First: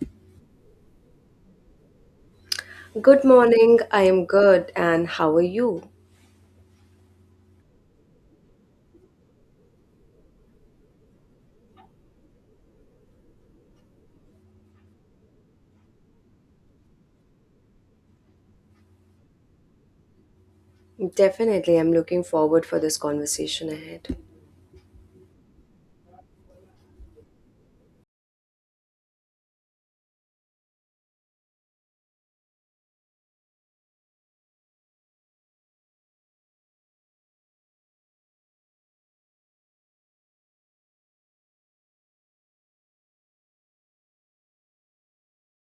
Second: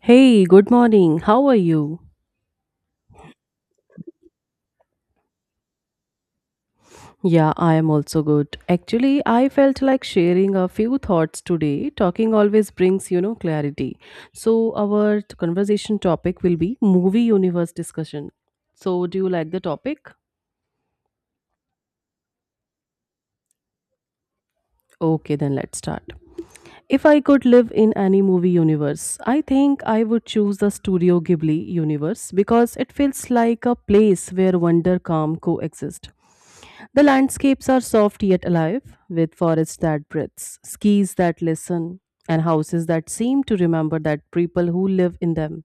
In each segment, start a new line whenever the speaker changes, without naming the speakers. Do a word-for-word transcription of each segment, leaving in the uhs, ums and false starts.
Hey, good morning. How are you?
Good morning. I am good. And how are you?
Yeah, I am also good. Actually, I felt like sharing a few thoughts today. Talking always brings, you know, clarity. So, our t- conversation topic will be movie universe discussion. So, do you like the topic?
Definitely, I'm looking forward for this conversation ahead.
Okay, then let's start. If I could live in any movie universe, I think I would choose the Studio Ghibli universe because it feels like a place where wonder calm coexist. The landscapes are soft yet alive, with forests that breathes, skis that listen, and houses that seem to remember that people who live in them.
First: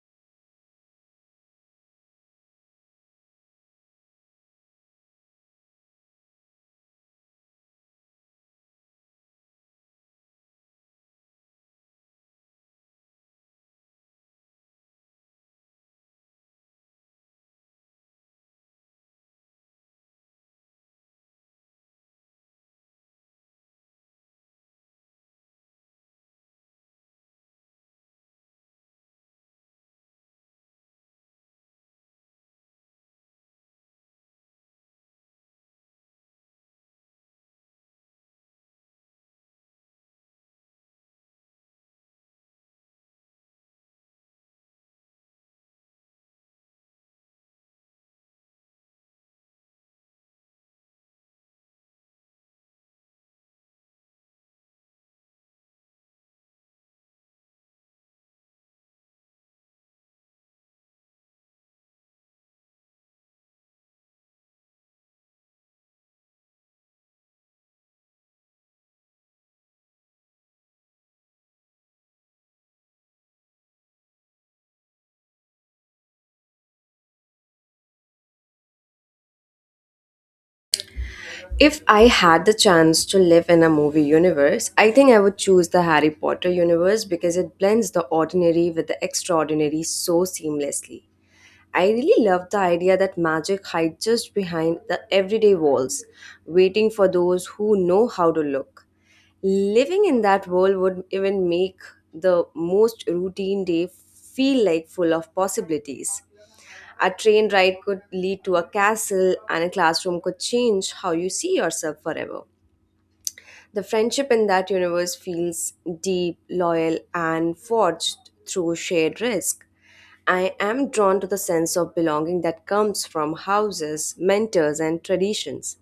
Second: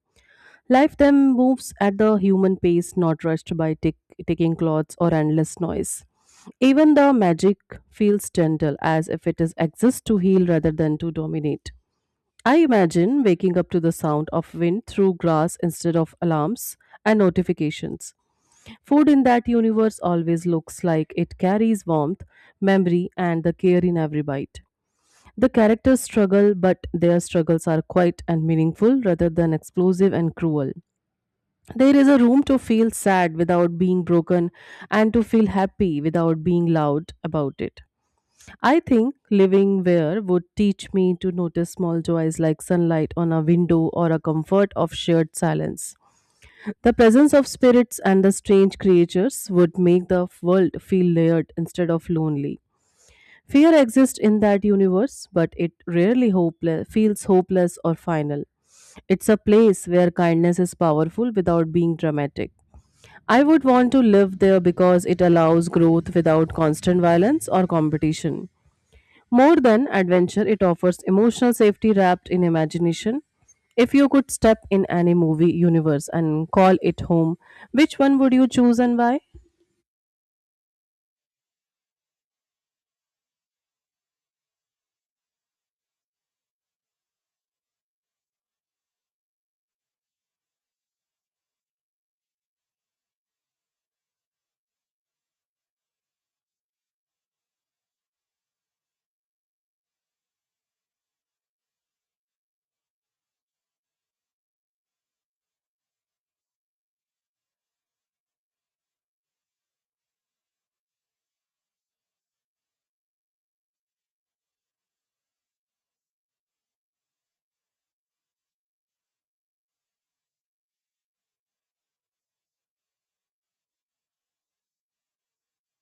Life then moves at the human pace, not rushed by tick- ticking clocks or endless noise. Even the magic feels gentle, as if it is exists to heal rather than to dominate. I imagine waking up to the sound of wind through grass instead of alarms and notifications. Food in that universe always looks like it carries warmth, memory, and the care in every bite. The characters struggle, but their struggles are quiet and meaningful rather than explosive and cruel. There is a room to feel sad without being broken and to feel happy without being loud about it. I think living where would teach me to notice small joys like sunlight on a window or a comfort of shared silence. The presence of spirits and the strange creatures would make the world feel layered instead of lonely. Fear exists in that universe, but it rarely hopeless, feels hopeless or final. It's a place where kindness is powerful without being dramatic. I would want to live there because it allows growth without constant violence or competition. More than adventure, it offers emotional safety wrapped in imagination. If you could step in any movie universe and call it home, which one would you choose and why?
If I had the chance to live in a movie universe, I think I would choose the Harry Potter universe because it blends the ordinary with the extraordinary so seamlessly. I really love the idea that magic hides just behind the everyday walls, waiting for those who know how to look. Living in that world would even make the most routine day feel like full of possibilities. A train ride could lead to a castle, and a classroom could change how you see yourself forever. The friendship in that universe feels deep, loyal, and forged through shared risk. I am drawn to the sense of belonging that comes from houses, mentors, and traditions.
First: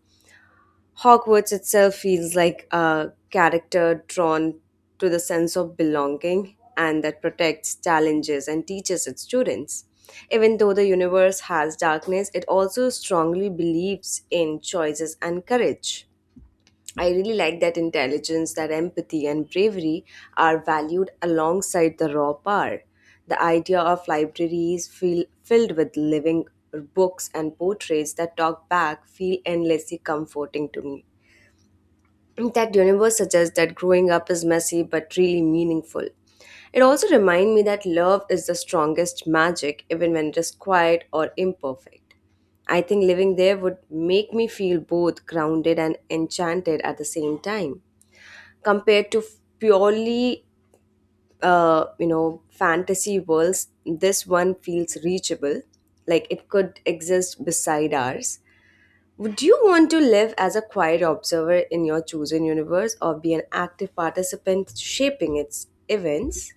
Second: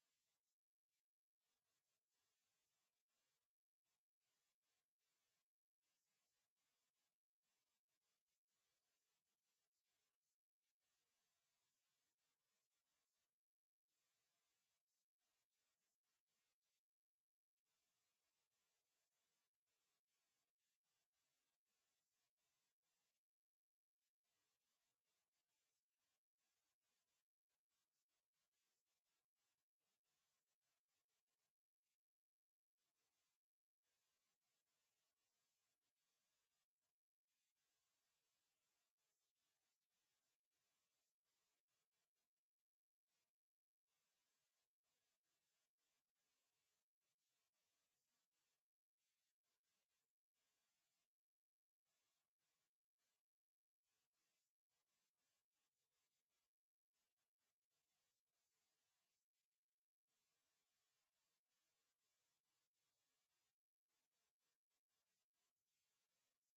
Hogwarts itself feels like a character drawn to the sense of belonging and that protects, challenges, and teaches its students. Even though the universe has darkness, it also strongly believes in choices and courage. I really like that intelligence, that empathy, and bravery are valued alongside the raw power. The idea of libraries feel, filled with living books and portraits that talk back feel endlessly comforting to me. That universe suggests that growing up is messy but really meaningful. It also reminds me that love is the strongest magic, even when it is quiet or imperfect. I think living there would make me feel both grounded and enchanted at the same time. Compared to purely, uh, you know, fantasy worlds, this one feels reachable, like it could exist beside ours. Would you want to live as a quiet observer in your chosen universe or be an active participant shaping its events?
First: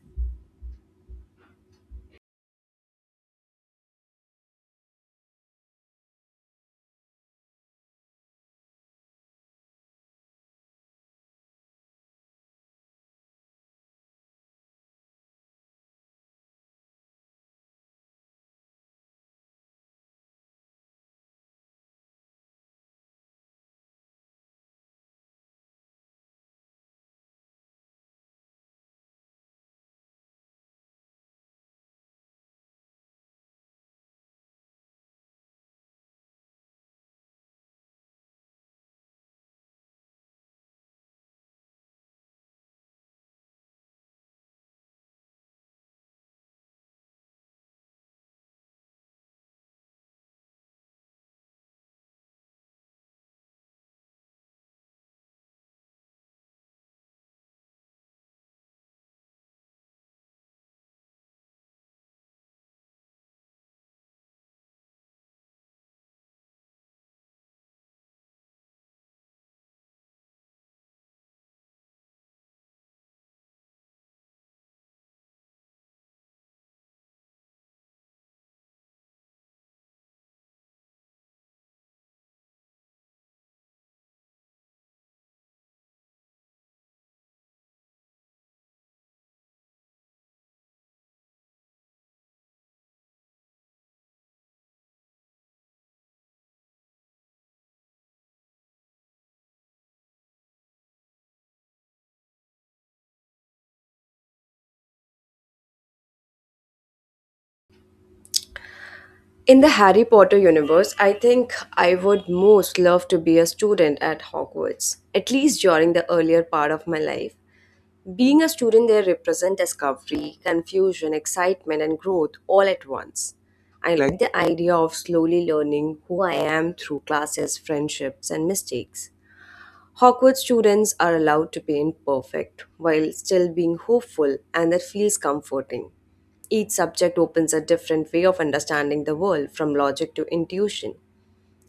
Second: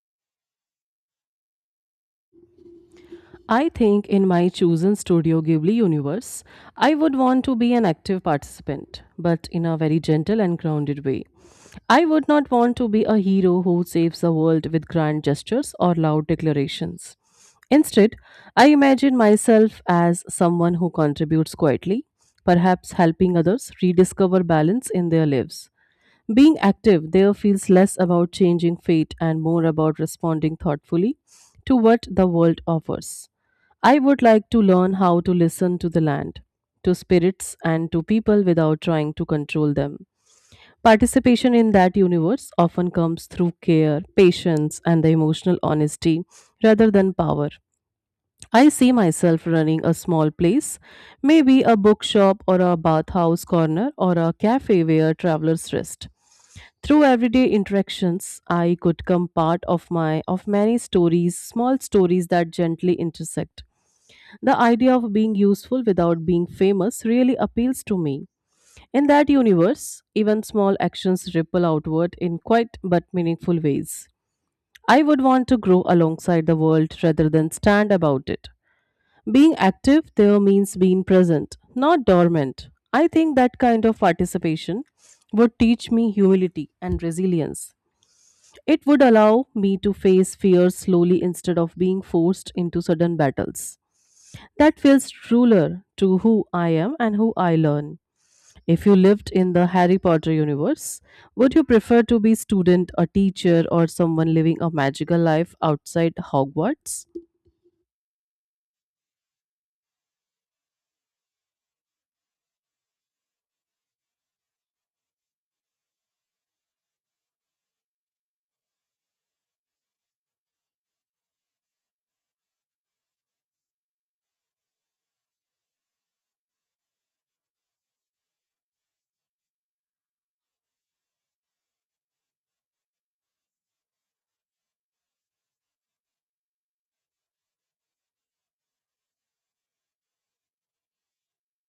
I think in my chosen Studio Ghibli universe, I would want to be an active participant, but in a very gentle and grounded way. I would not want to be a hero who saves the world with grand gestures or loud declarations. Instead, I imagine myself as someone who contributes quietly, perhaps helping others rediscover balance in their lives. Being active there feels less about changing fate and more about responding thoughtfully to what the world offers. I would like to learn how to listen to the land, to spirits, and to people without trying to control them. Participation in that universe often comes through care, patience, and the emotional honesty rather than power. I see myself running a small place, maybe a bookshop or a bathhouse corner or a cafe where travelers rest. Through everyday interactions, I could come part of my of many stories, small stories that gently intersect. The idea of being useful without being famous really appeals to me. In that universe, even small actions ripple outward in quite but meaningful ways. I would want to grow alongside the world rather than stand about it. Being active there means being present, not dormant. I think that kind of participation would teach me humility and resilience. It would allow me to face fears slowly instead of being forced into sudden battles. That feels truer to who I am and who I learn. If you lived in the Harry Potter universe, would you prefer to be student, a teacher, or someone living a magical life outside Hogwarts?
In the Harry Potter universe, I think I would most love to be a student at Hogwarts, at least during the earlier part of my life. Being a student there represents discovery, confusion, excitement, and growth all at once. I like the idea of slowly learning who I am through classes, friendships, and mistakes. Hawkwood students are allowed to paint perfect while still being hopeful, and that feels comforting. Each subject opens a different way of understanding the world, from logic to intuition.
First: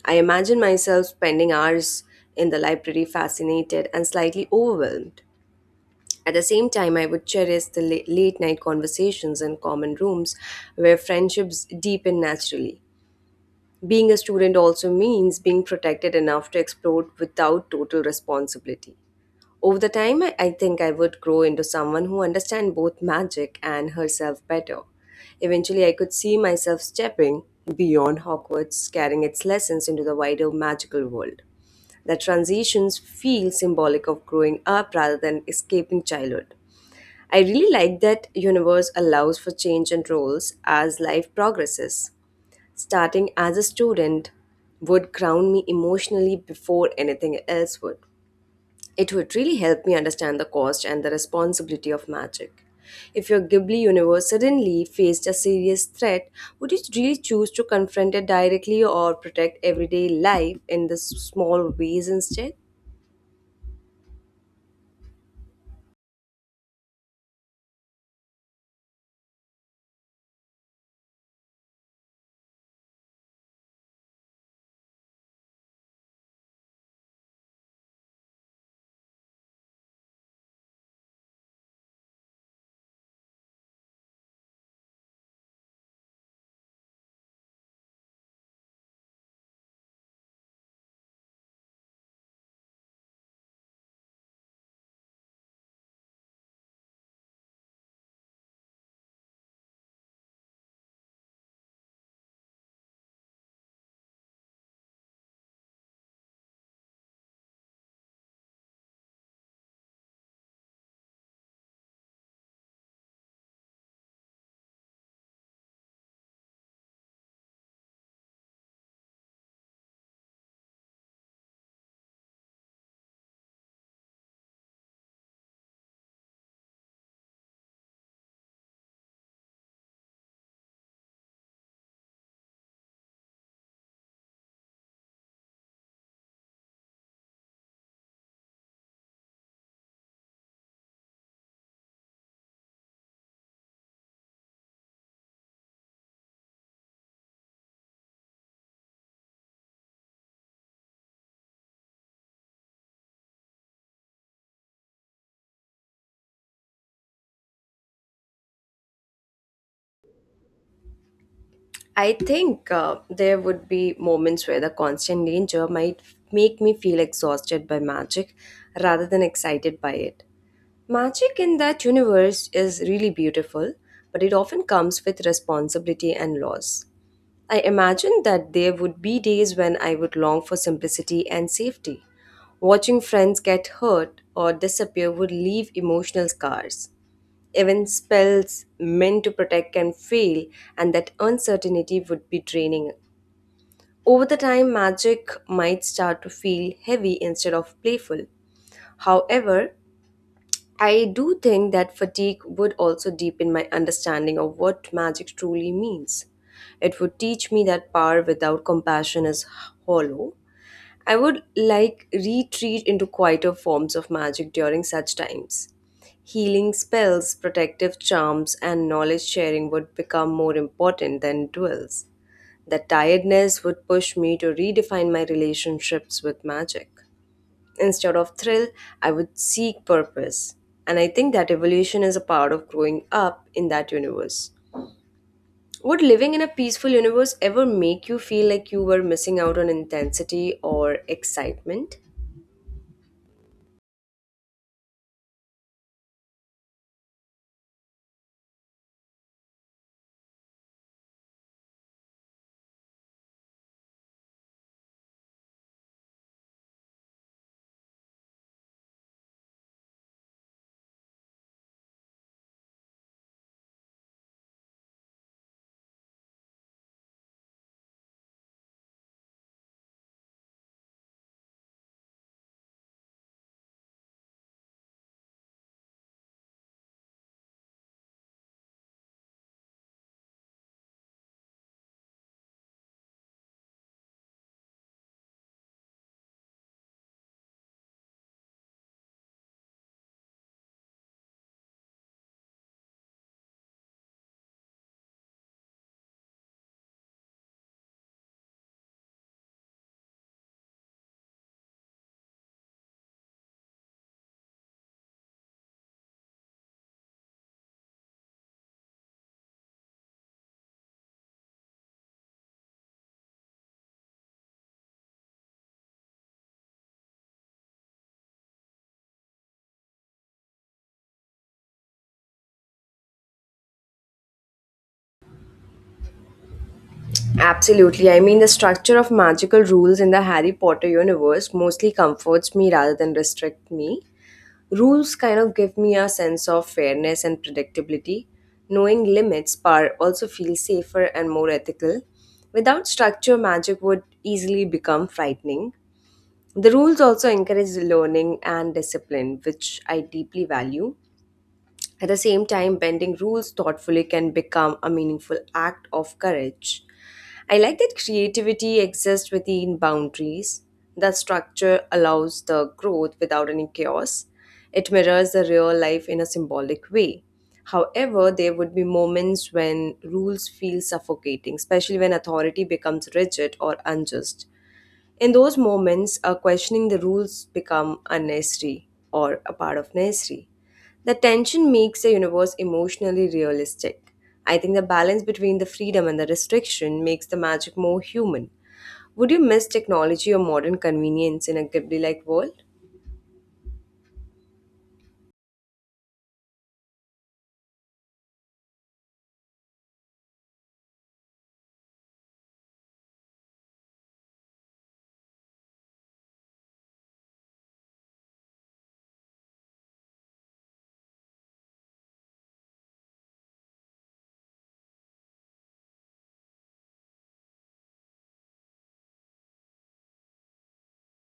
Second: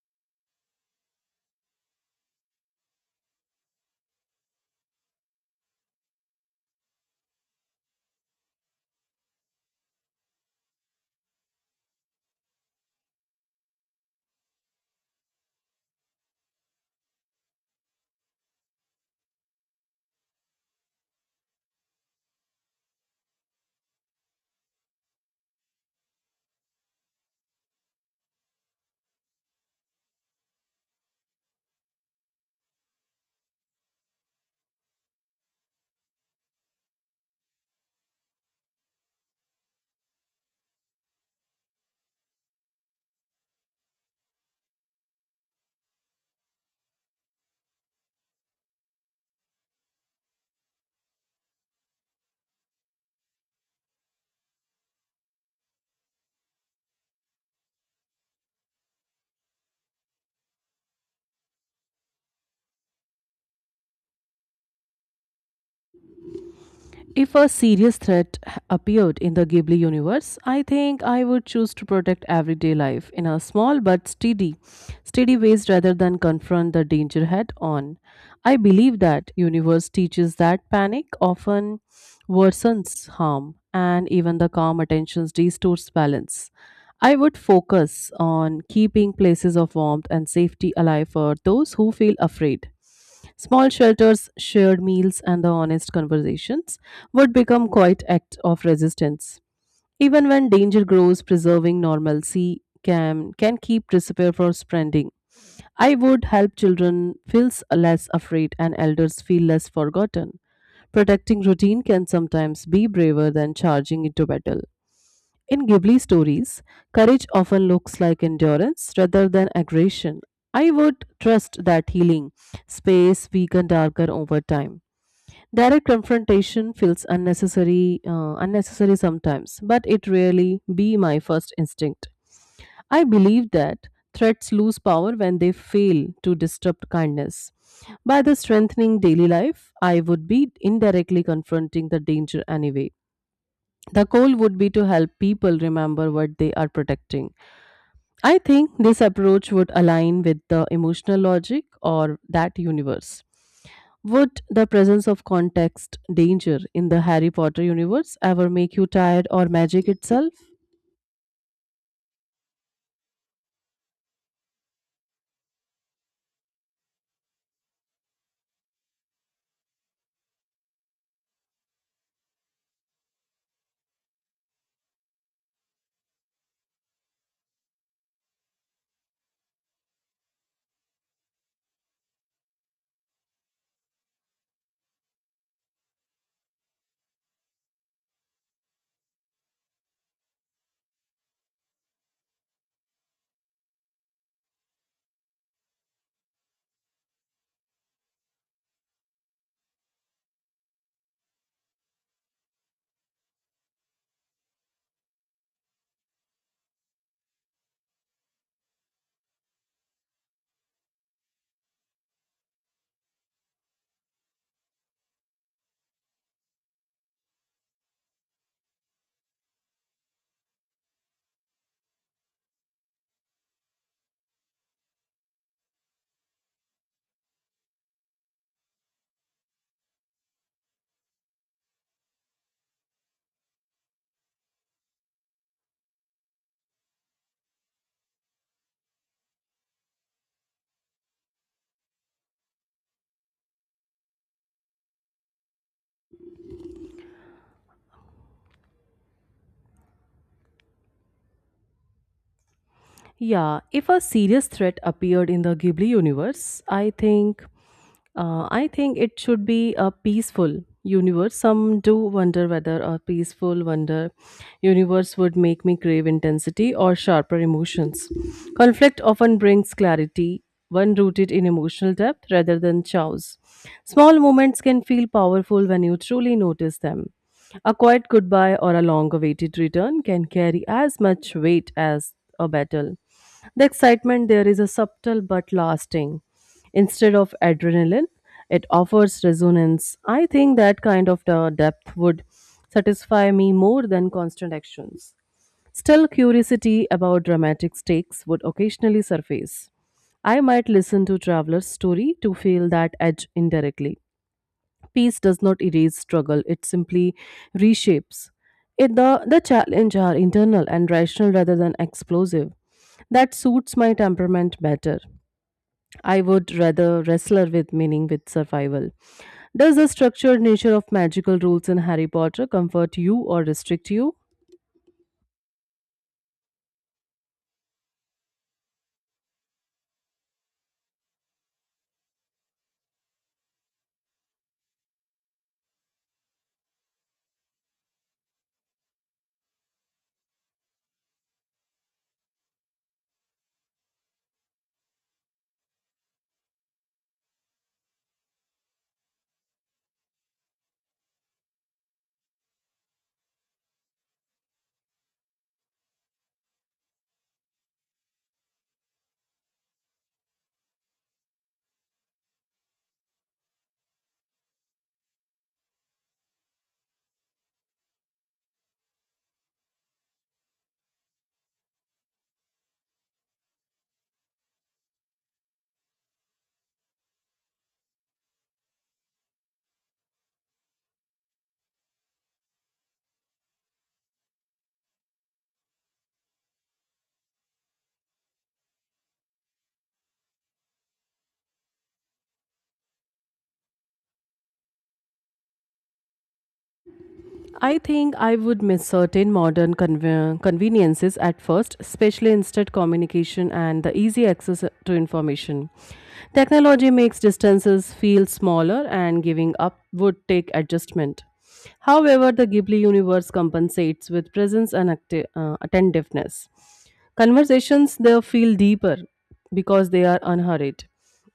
I imagine myself spending hours in the library fascinated and slightly overwhelmed. At the same time, I would cherish the la- late night conversations in common rooms where friendships deepen naturally. Being a student also means being protected enough to explore without total responsibility. Over the time, I I think I would grow into someone who understands both magic and herself better. Eventually, I could see myself stepping beyond Hogwarts, carrying its lessons into the wider magical world. The transitions feel symbolic of growing up rather than escaping childhood. I really like that universe allows for change and roles as life progresses. Starting as a student would ground me emotionally before anything else would. It would really help me understand the cost and the responsibility of magic. If your Ghibli universe suddenly faced a serious threat, would you really choose to confront it directly or protect everyday life in the s- small ways instead?
If a serious threat appeared in the Ghibli universe, I think I would choose to protect everyday life in a small but steady, steady ways rather than confront the danger head on. I believe that universe teaches that panic often worsens harm and even the calm attention restores balance. I would focus on keeping places of warmth and safety alive for those who feel afraid. Small shelters, shared meals, and the honest conversations would become quite act of resistance. Even when danger grows, preserving normalcy can can keep despair from spreading. I would help children feel less afraid and elders feel less forgotten. Protecting routine can sometimes be braver than charging into battle. In Ghibli stories, courage often looks like endurance rather than aggression. I would trust that healing space weakened darker over time. Direct confrontation feels unnecessary, uh, unnecessary sometimes, but it rarely be my first instinct. I believe that threats lose power when they fail to disrupt kindness. By the strengthening daily life, I would be indirectly confronting the danger anyway. The goal would be to help people remember what they are protecting. I think this approach would align with the emotional logic or that universe. Would the presence of context danger in the Harry Potter universe ever make you tired or magic itself?
I think uh, there would be moments where the constant danger might make me feel exhausted by magic rather than excited by it. Magic in that universe is really beautiful, but it often comes with responsibility and loss. I imagined that there would be days when I would long for simplicity and safety. Watching friends get hurt or disappear would leave emotional scars. Even spells meant to protect can fail, and that uncertainty would be draining. Over the time, magic might start to feel heavy instead of playful. However, I do think that fatigue would also deepen my understanding of what magic truly means. It would teach me that power without compassion is hollow. I would like retreat into quieter forms of magic during such times. Healing spells, protective charms, and knowledge sharing would become more important than duels. The tiredness would push me to redefine my relationships with magic. Instead of thrill, I would seek purpose. And I think that evolution is a part of growing up in that universe. Would living in a peaceful universe ever make you feel like you were missing out on intensity or excitement?
Yeah, if a serious threat appeared in the Ghibli universe, I think uh, I think it should be a peaceful universe. Some do wonder whether a peaceful wonder universe would make me crave intensity or sharper emotions. Conflict often brings clarity, one rooted in emotional depth rather than chaos. Small moments can feel powerful when you truly notice them. A quiet goodbye or a long awaited return can carry as much weight as a battle. The excitement there is a subtle but lasting. Instead of adrenaline, it offers resonance. I think that kind of the depth would satisfy me more than constant actions. Still, curiosity about dramatic stakes would occasionally surface. I might listen to traveler's story to feel that edge indirectly. Peace does not erase struggle, it simply reshapes it. The, the challenge are internal and rational rather than explosive. That suits my temperament better. I would rather wrestle with meaning, with survival. Does the structured nature of magical rules in Harry Potter comfort you or restrict you?
Absolutely. I mean, the structure of magical rules in the Harry Potter universe mostly comforts me rather than restrict me. Rules kind of give me a sense of fairness and predictability. Knowing limits par also feels safer and more ethical. Without structure, magic would easily become frightening. The rules also encourage learning and discipline, which I deeply value. At the same time, bending rules thoughtfully can become a meaningful act of courage. I like that creativity exists within boundaries. The structure allows the growth without any chaos. It mirrors the real life in a symbolic way. However, there would be moments when rules feel suffocating, especially when authority becomes rigid or unjust. In those moments, uh, questioning the rules become unnecessary or a part of necessary. The tension makes the universe emotionally realistic. I think the balance between the freedom and the restriction makes the magic more human. Would you miss technology or modern convenience in a Ghibli like world?
I think I would miss certain modern conve- conveniences at first, especially instant communication and the easy access to information. Technology makes distances feel smaller and giving up would take adjustment. However, the Ghibli universe compensates with presence and acti- uh, attentiveness. Conversations there feel deeper because they are unhurried.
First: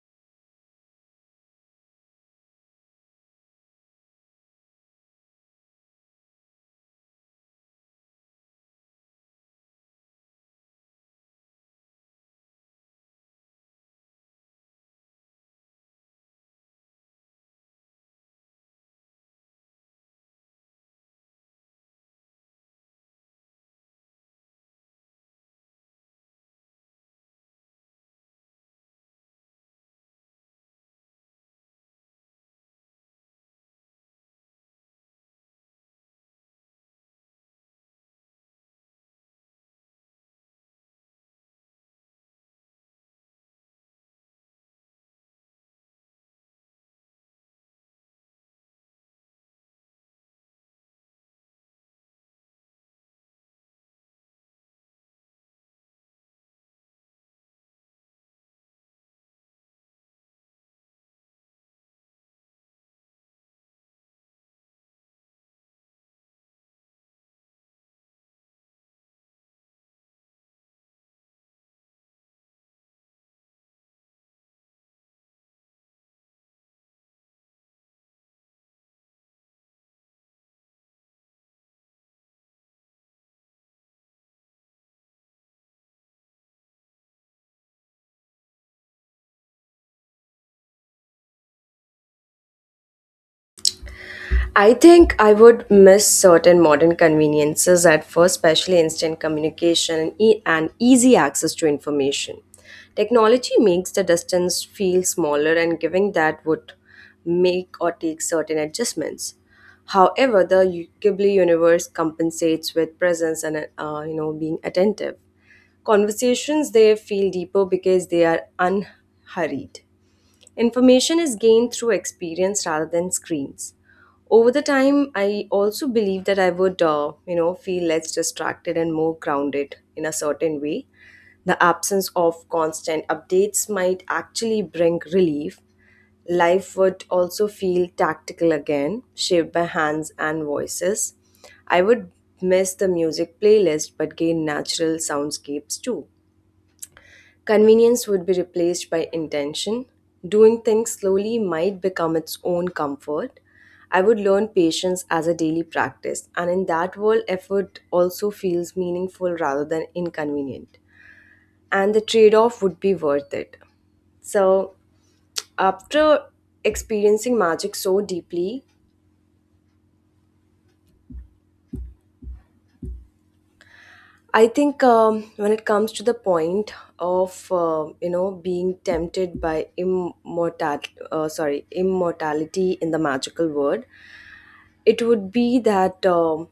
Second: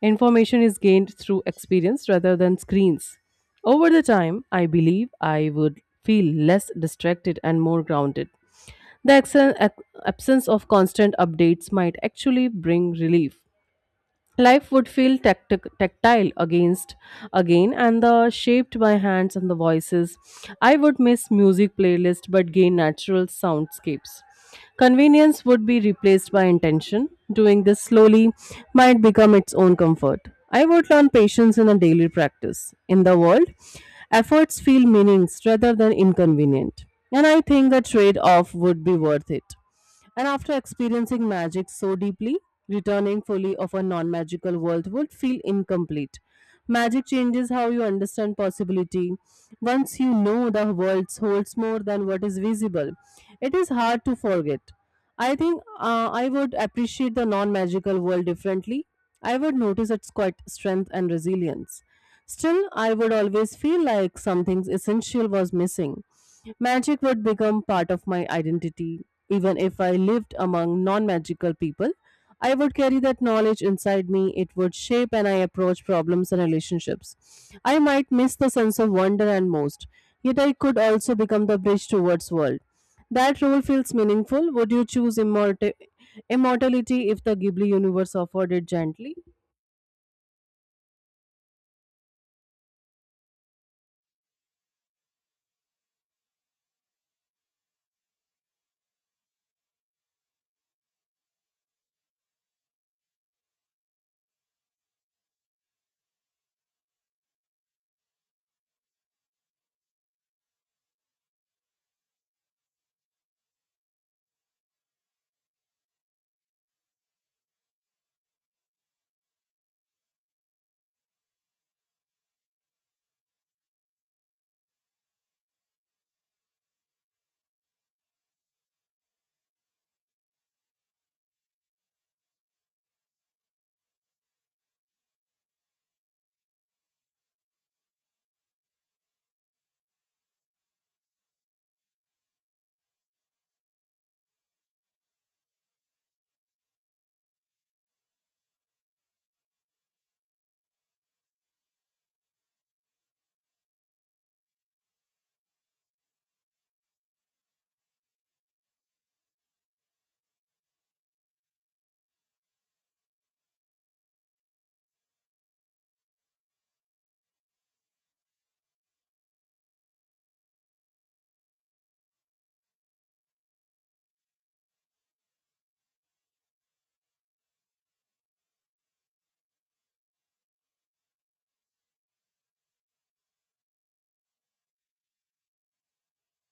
Information is gained through experience rather than screens. Over the time, I believe I would feel less distracted and more grounded. The ex- absence of constant updates might actually bring relief. Life would feel tactic tactile against again and the shaped by hands and the voices. I would miss music playlists, but gain natural soundscapes. Convenience would be replaced by intention. Doing this slowly might become its own comfort. I would learn patience in a daily practice. In the world, efforts feel meanings rather than inconvenient. And I think the trade off would be worth it. And after experiencing magic so deeply, returning fully of a non magical world would feel incomplete. Magic changes how you understand possibility. Once you know the world holds more than what is visible, it is hard to forget. I think uh, I would appreciate the non magical world differently. I would notice its quite strength and resilience. Still, I would always feel like something essential was missing. Magic would become part of my identity, even if I lived among non magical people, I would carry that knowledge inside me. It would shape and I approach problems and relationships. I might miss the sense of wonder and most, yet I could also become the bridge towards world. That role feels meaningful. Would you choose immorta- immortality if the Ghibli universe offered it gently?
I think I would miss certain modern conveniences at first, especially instant communication and e- and easy access to information. Technology makes the distance feel smaller, and giving that would make or take certain adjustments. However, the u- Ghibli universe compensates with presence and uh, you know being attentive. Conversations they feel deeper because they are unhurried. Information is gained through experience rather than screens. Over the time, I also believe that I would, uh, you know, feel less distracted and more grounded in a certain way. The absence of constant updates might actually bring relief. Life would also feel tactical again, shaped by hands and voices. I would miss the music playlist but gain natural soundscapes too. Convenience would be replaced by intention. Doing things slowly might become its own comfort. I would learn patience as a daily practice, and in that world, effort also feels meaningful rather than inconvenient. And the trade off would be worth it. So, after experiencing magic so deeply, I think um, when it comes to the point of uh, you know being tempted by immortal, uh, sorry, immortality in the magical world, it would be that um,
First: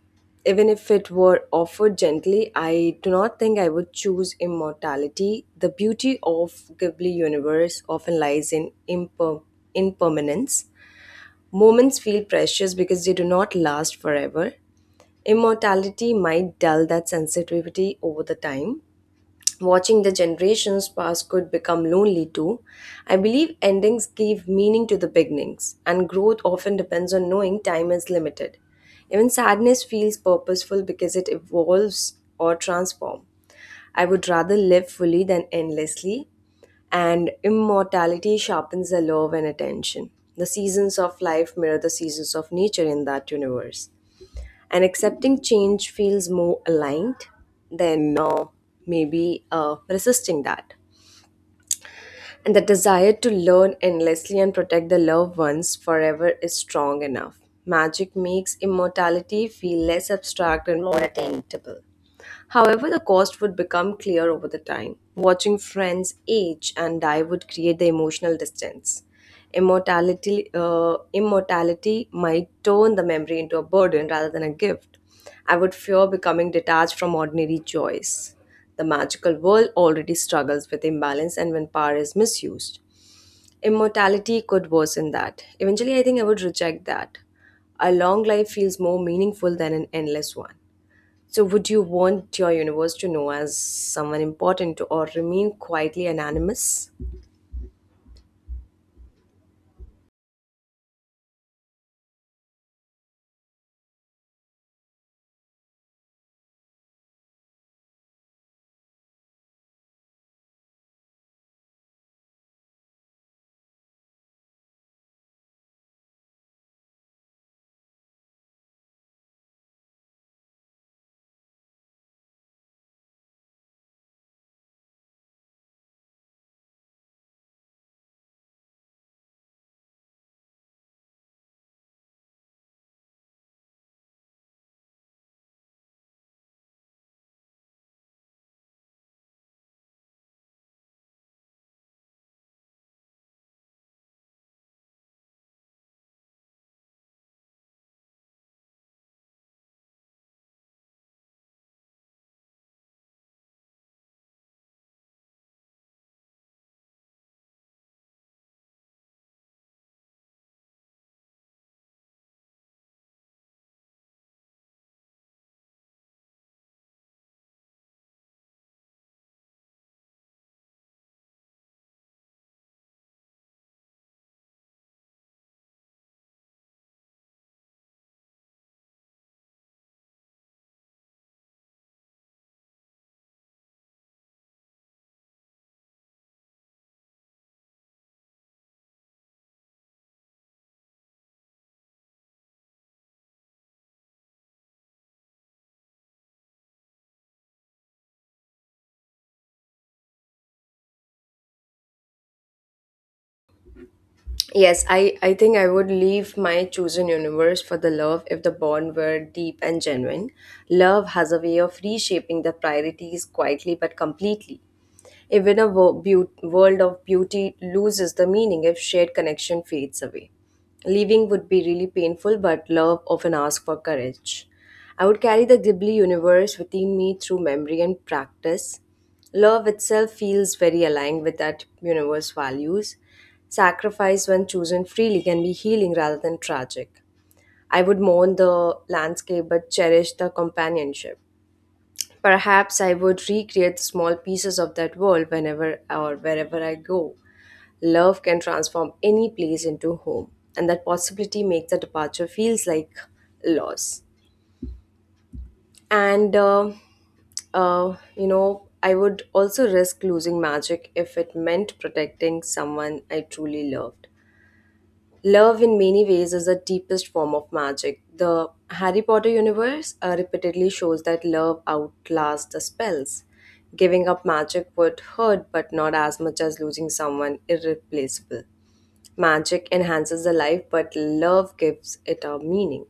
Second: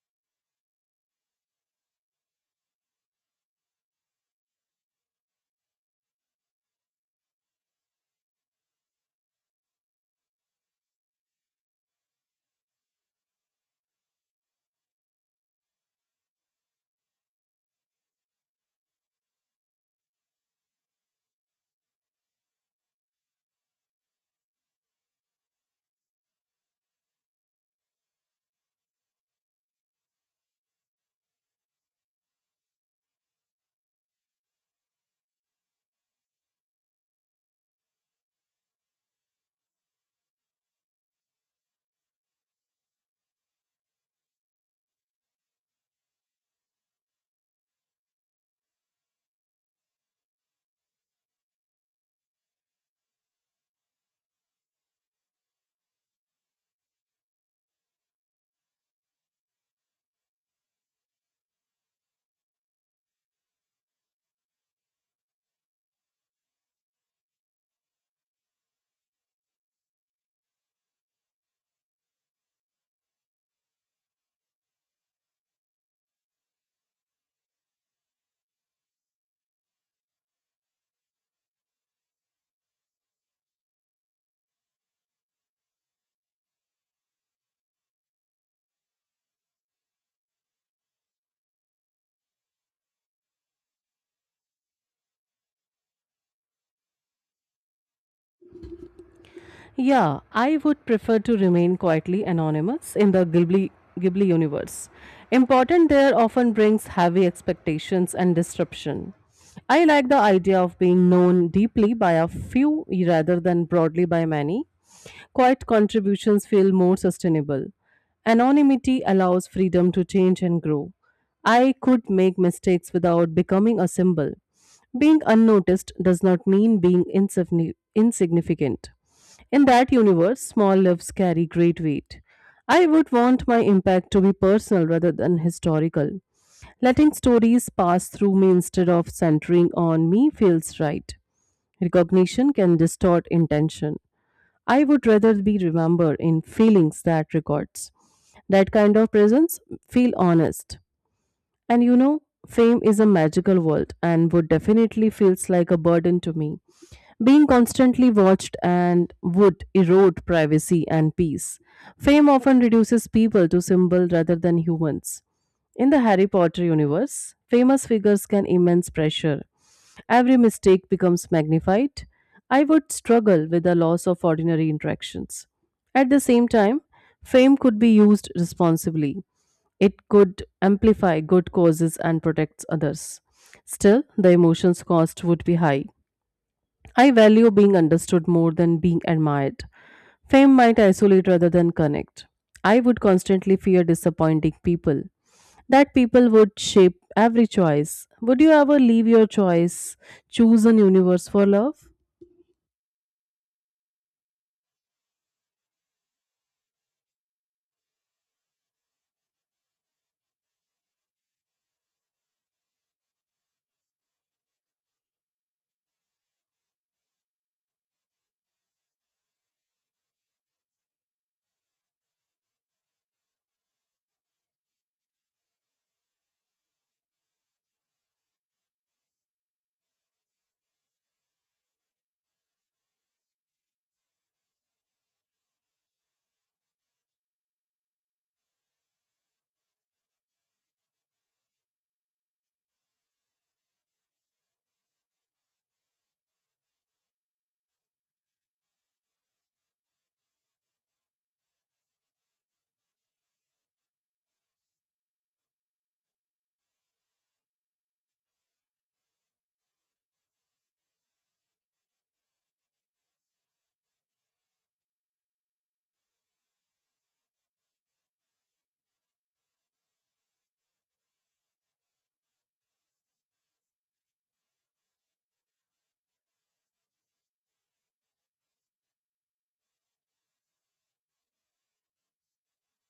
even if it were offered gently, I do not think I would choose immortality. The beauty of Ghibli universe often lies in imper- impermanence. Moments feel precious because they do not last forever. Immortality might dull that sensitivity over the time. Watching the generations pass could become lonely too. I believe endings give meaning to the beginnings, and growth often depends on knowing time is limited. Even sadness feels purposeful because it evolves or transforms. I would rather live fully than endlessly, and immortality sharpens the love and attention. The seasons of life mirror the seasons of nature in that universe and accepting change feels more aligned than uh, maybe uh, resisting that. And the desire to learn endlessly and protect the loved ones forever is strong enough. Magic makes immortality feel less abstract and more attainable. However, the cost would become clear over the time. Watching friends age and die would create the emotional distance. Immortality, uh, immortality might turn the memory into a burden rather than a gift. I would fear becoming detached from ordinary joys. The magical world already struggles with imbalance and when power is misused. Immortality could worsen that. Eventually, I think I would reject that. A long life feels more meaningful than an endless one. So, would you want your universe to know as someone important or remain quietly anonymous?
Yeah, I would prefer to remain quietly anonymous in the Ghibli, Ghibli universe. Important there often brings heavy expectations and disruption. I like the idea of being known deeply by a few rather than broadly by many. Quiet contributions feel more sustainable. Anonymity allows freedom to change and grow. I could make mistakes without becoming a symbol. Being unnoticed does not mean being insifni- insignificant. In that universe, small lives carry great weight. I would want my impact to be personal rather than historical. Letting stories pass through me instead of centering on me feels right. Recognition can distort intention. I would rather be remembered in feelings that records. That kind of presence feel honest. And you know, fame is a magical world and would definitely feels like a burden to me. Being constantly watched and would erode privacy and peace. Fame often reduces people to symbol rather than humans. In the Harry Potter universe, famous figures can immense pressure. Every mistake becomes magnified. I would struggle with the loss of ordinary interactions. At the same time, fame could be used responsibly. It could amplify good causes and protect others. Still, the emotions cost would be high. I value being understood more than being admired. Fame might isolate rather than connect. I would constantly fear disappointing people. That people would shape every choice. Would you ever leave your choice, choose an universe for love?
Yes, I, I think I would leave my chosen universe for the love if the bond were deep and genuine. Love has a way of reshaping the priorities quietly but completely. Even a wo- beau- world of beauty loses the meaning if shared connection fades away. Leaving would be really painful, but love often asks for courage. I would carry the Ghibli universe within me through memory and practice. Love itself feels very aligned with that universe values. Sacrifice, when chosen freely, can be healing rather than tragic. I would mourn the landscape but cherish the companionship. Perhaps I would recreate small pieces of that world whenever or wherever I go. Love can transform any place into home, and that possibility makes the departure feels like loss. And uh, uh, you know, I would also risk losing magic if it meant protecting someone I truly loved. Love, in many ways, is the deepest form of magic. The Harry Potter universe uh, repeatedly shows that love outlasts the spells. Giving up magic would hurt, but not as much as losing someone irreplaceable. Magic enhances the life, but love gives it a meaning.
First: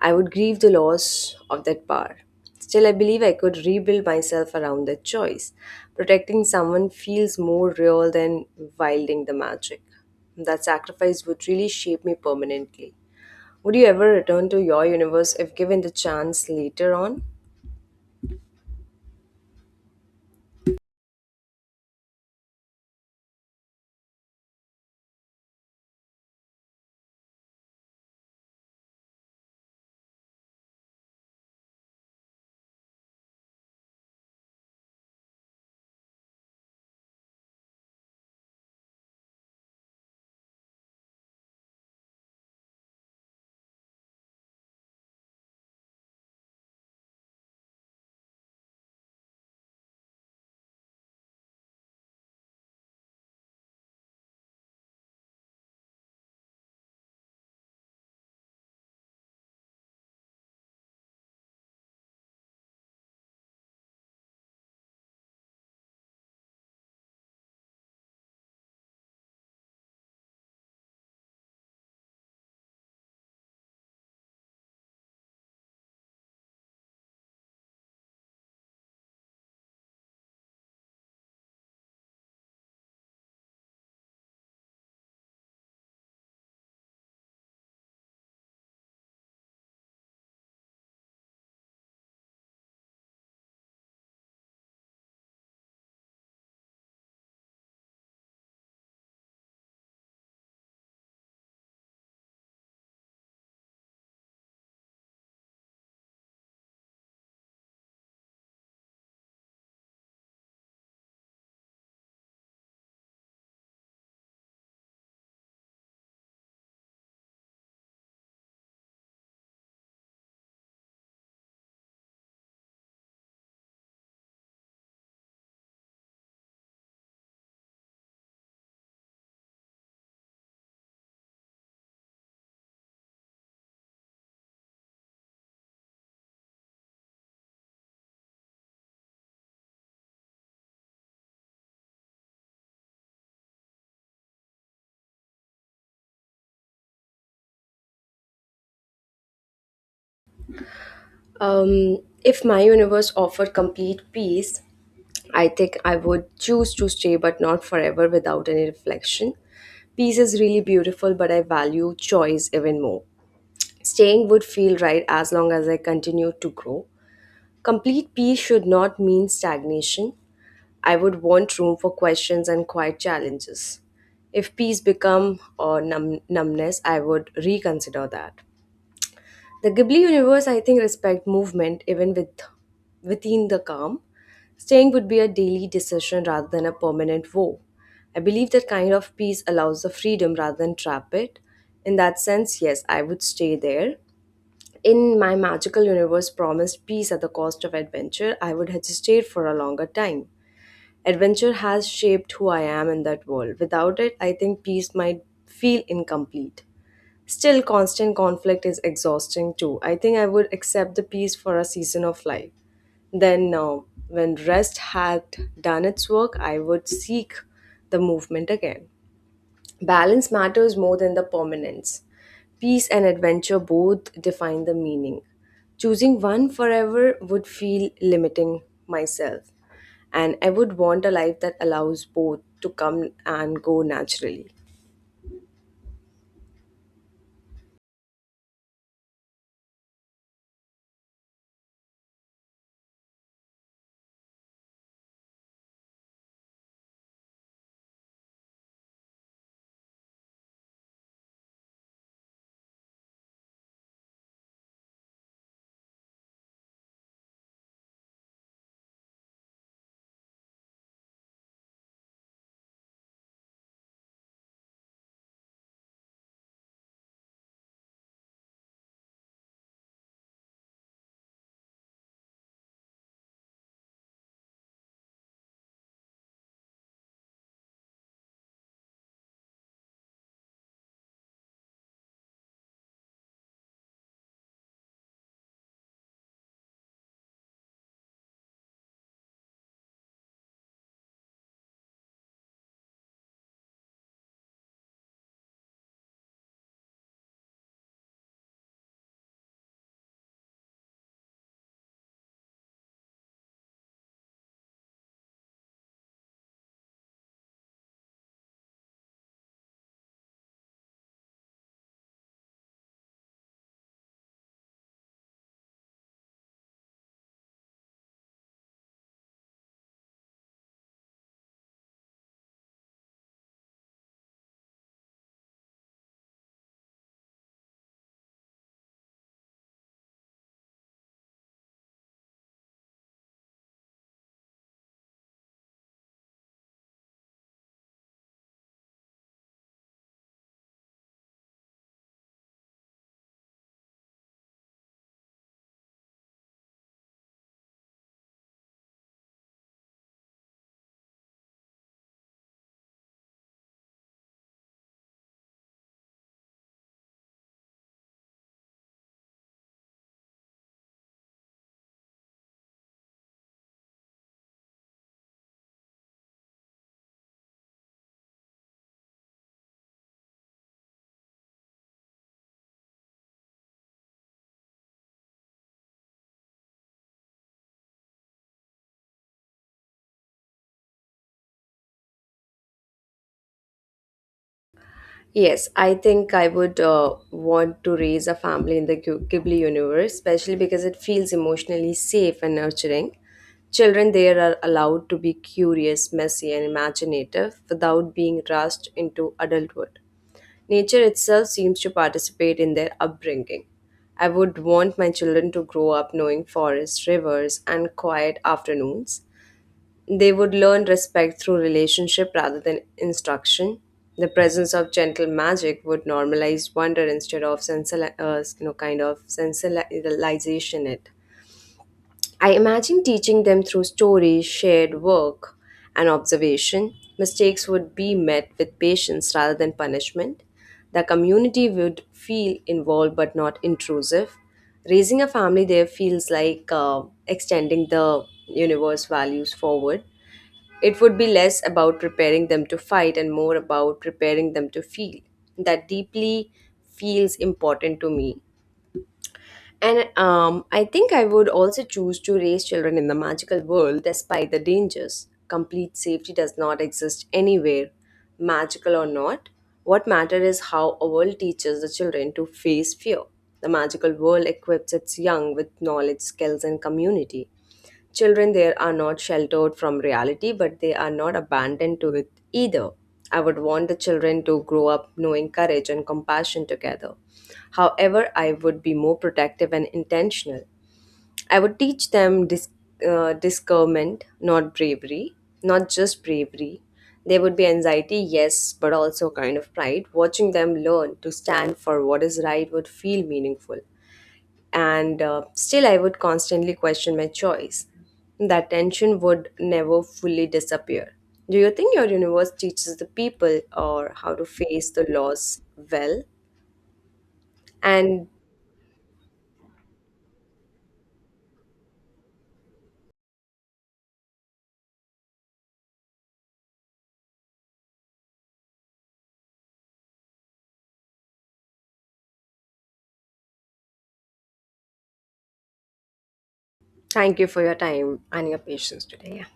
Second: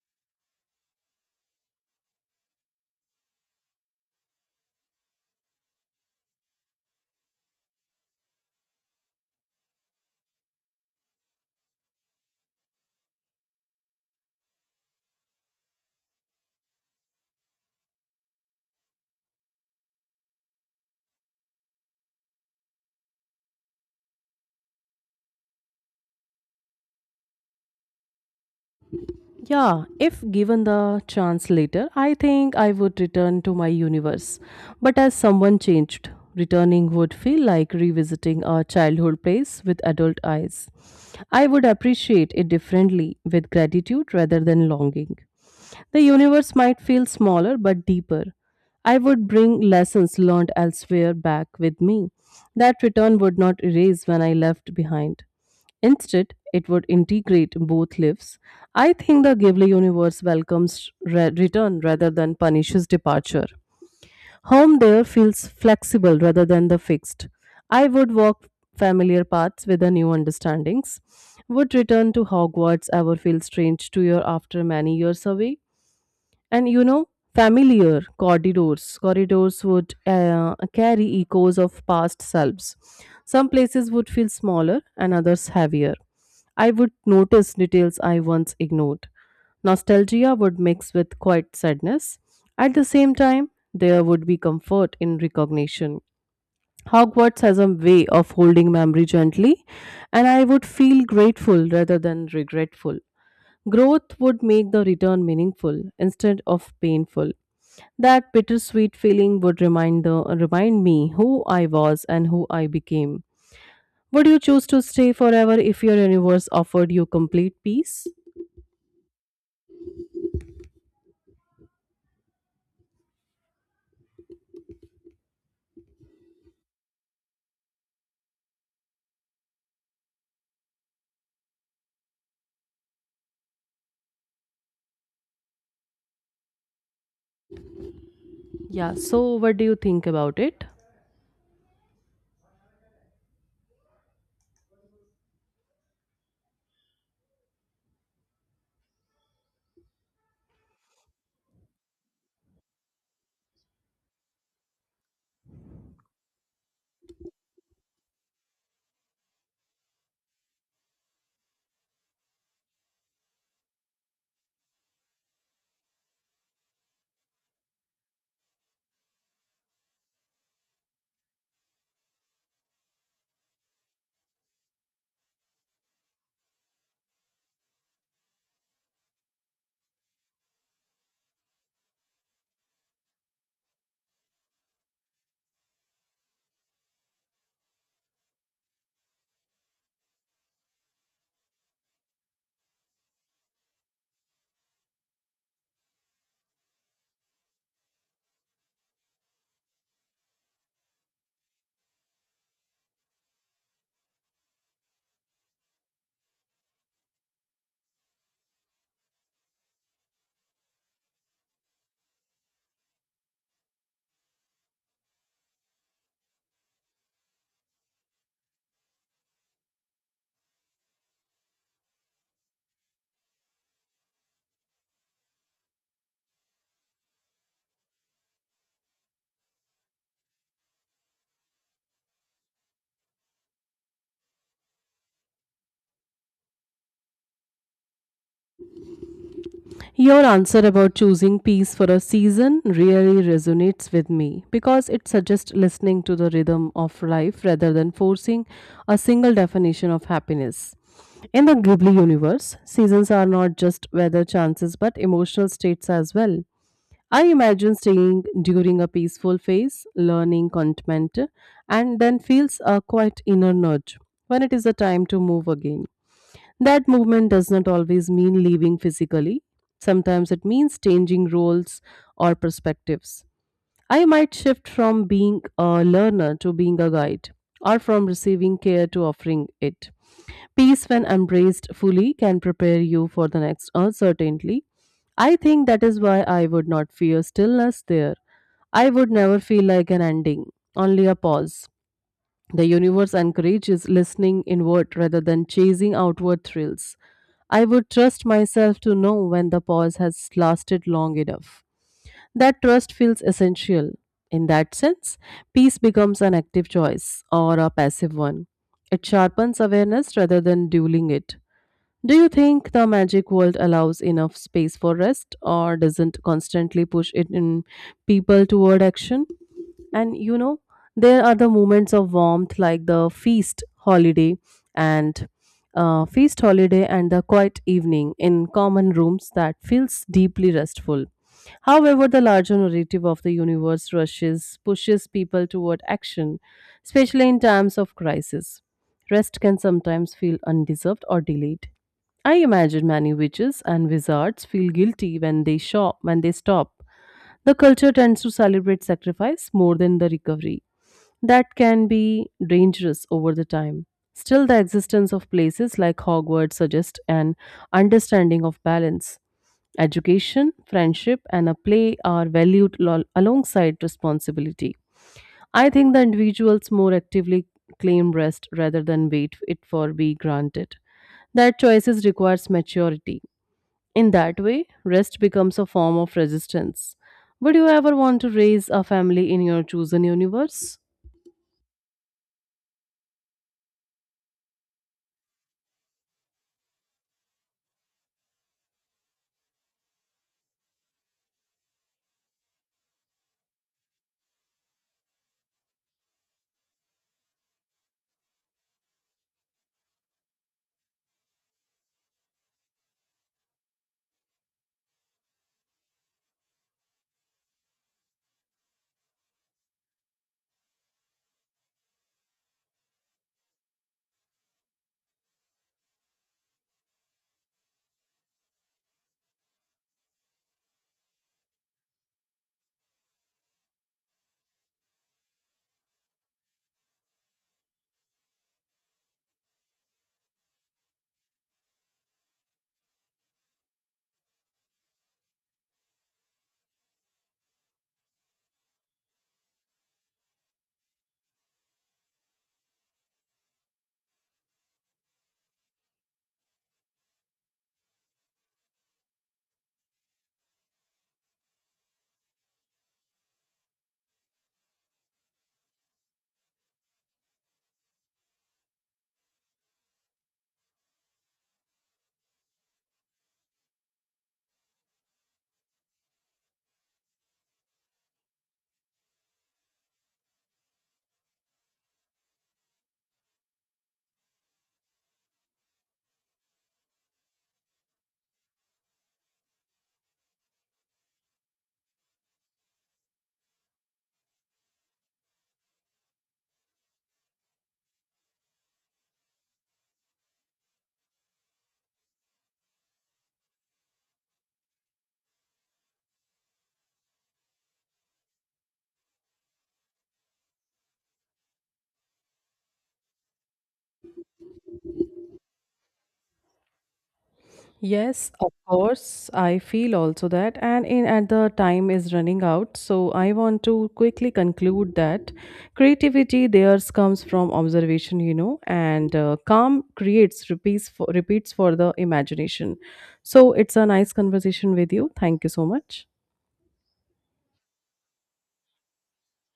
I would grieve the loss of that power. Still, I believe I could rebuild myself around that choice. Protecting someone feels more real than wielding the magic. That sacrifice would really shape me permanently. Would you ever return to your universe if given the chance later on?
Yeah, if given the chance later, I think I would return to my universe. But as someone changed, returning would feel like revisiting a childhood place with adult eyes. I would appreciate it differently with gratitude rather than longing. The universe might feel smaller but deeper. I would bring lessons learned elsewhere back with me that return would not erase when I left behind. Instead, it would integrate both lives. I think the Ghibli universe welcomes re- return rather than punishes departure. Home there feels flexible rather than the fixed. I would walk familiar paths with the new understandings. Would return to Hogwarts ever feel strange to you after many years away? and you know familiar corridors corridors would uh, carry echoes of past selves. Some places would feel smaller and others heavier. I would notice details I once ignored. Nostalgia would mix with quiet sadness. At the same time, there would be comfort in recognition. Hogwarts has a way of holding memory gently, and I would feel grateful rather than regretful. Growth would make the return meaningful instead of painful. That bittersweet feeling would remind the remind me who I was and who I became. Would you choose to stay forever if your universe offered you complete peace? Yeah, so what do you think about it?
Um, if my universe offered complete peace, I think I would choose to stay, but not forever without any reflection. Peace is really beautiful, but I value choice even more. Staying would feel right as long as I continue to grow. Complete peace should not mean stagnation. I would want room for questions and quiet challenges. If peace become or numb- numbness, I would reconsider that. The Ghibli universe, I think, respect movement even with within the calm. Staying would be a daily decision rather than a permanent woe. I believe that kind of peace allows the freedom rather than trap it. In that sense, yes, I would stay there. In my magical universe promised peace at the cost of adventure, I would have stayed for a longer time. Adventure has shaped who I am in that world. Without it, I think peace might feel incomplete. Still, constant conflict is exhausting too. I think I would accept the peace for a season of life. Then, uh, when rest had done its work, I would seek the movement again. Balance matters more than the permanence. Peace and adventure both define the meaning. Choosing one forever would feel limiting myself, and I would want a life that allows both to come and go naturally.
Your answer about choosing peace for a season really resonates with me, because it suggests listening to the rhythm of life rather than forcing a single definition of happiness. In the Ghibli universe, seasons are not just weather chances but emotional states as well. I imagine staying during a peaceful phase, learning contentment, and then feels a quiet inner nudge when it is a time to move again. That movement does not always mean leaving physically. Sometimes it means changing roles or perspectives. I might shift from being a learner to being a guide, or from receiving care to offering it. Peace, when embraced fully, can prepare you for the next uncertainty. I think that is why I would not fear stillness there. I would never feel like an ending, only a pause. The universe encourages listening inward rather than chasing outward thrills. I would trust myself to know when the pause has lasted long enough. That trust feels essential. In that sense, peace becomes an active choice or a passive one. It sharpens awareness rather than dueling it. Do you think the magic world allows enough space for rest, or doesn't constantly push it in people toward action? And you know, there are the moments of warmth like the feast holiday and uh, feast holiday, and the quiet evening in common rooms that feels deeply restful. However, the larger narrative of the universe rushes, pushes people toward action, especially in times of crisis. Rest can sometimes feel undeserved or delayed. I imagine many witches and wizards feel guilty when they shop when they stop. The culture tends to celebrate sacrifice more than the recovery. That can be dangerous over the time. Still, the existence of places like Hogwarts suggests an understanding of balance. Education, friendship, and a play are valued lo- alongside responsibility. I think the individuals more actively claim rest rather than wait it for be granted. That choices requires maturity. In that way, rest becomes a form of resistance. Would you ever want to raise a family in your chosen universe?
Yes, I think I would uh, want to raise a family in the Ghib- Ghibli universe, especially because it feels emotionally safe and nurturing. Children there are allowed to be curious, messy, and imaginative without being rushed into adulthood. Nature itself seems to participate in their upbringing. I would want my children to grow up knowing forests, rivers, and quiet afternoons they would learn respect through relationship rather than instruction. The presence of gentle magic would normalize wonder instead of sensual, uh, you know, kind of sensationalization it. I imagine teaching them through stories, shared work, and observation. Mistakes would be met with patience rather than punishment. The community would feel involved but not intrusive. Raising a family there feels like uh, extending the universe values forward. It would be less about preparing them to fight and more about preparing them to feel. That deeply feels important to me. And um, I think I would also choose to raise children in the magical world despite the dangers. Complete safety does not exist anywhere, magical or not. What matters is how a world teaches the children to face fear. The magical world equips its young with knowledge, skills, and community. Children there are not sheltered from reality, but they are not abandoned to it either. I would want the children to grow up knowing courage and compassion together. However, I would be more protective and intentional. I would teach them dis- uh, discernment, not bravery, not just bravery. There would be anxiety, yes, but also kind of pride. Watching them learn to stand for what is right would feel meaningful and uh, still I would constantly question my choice. That tension would never fully disappear. Do you think your universe teaches the people or how to face the loss well? And
Yes, of course. I feel also that, and in at the time is running out, so I want to quickly conclude that creativity theirs comes from observation, you know, and uh, calm creates repeats for, repeats for the imagination. So it's a nice conversation with you. Thank you so much.
thank you for your time and your patience today. Yeah.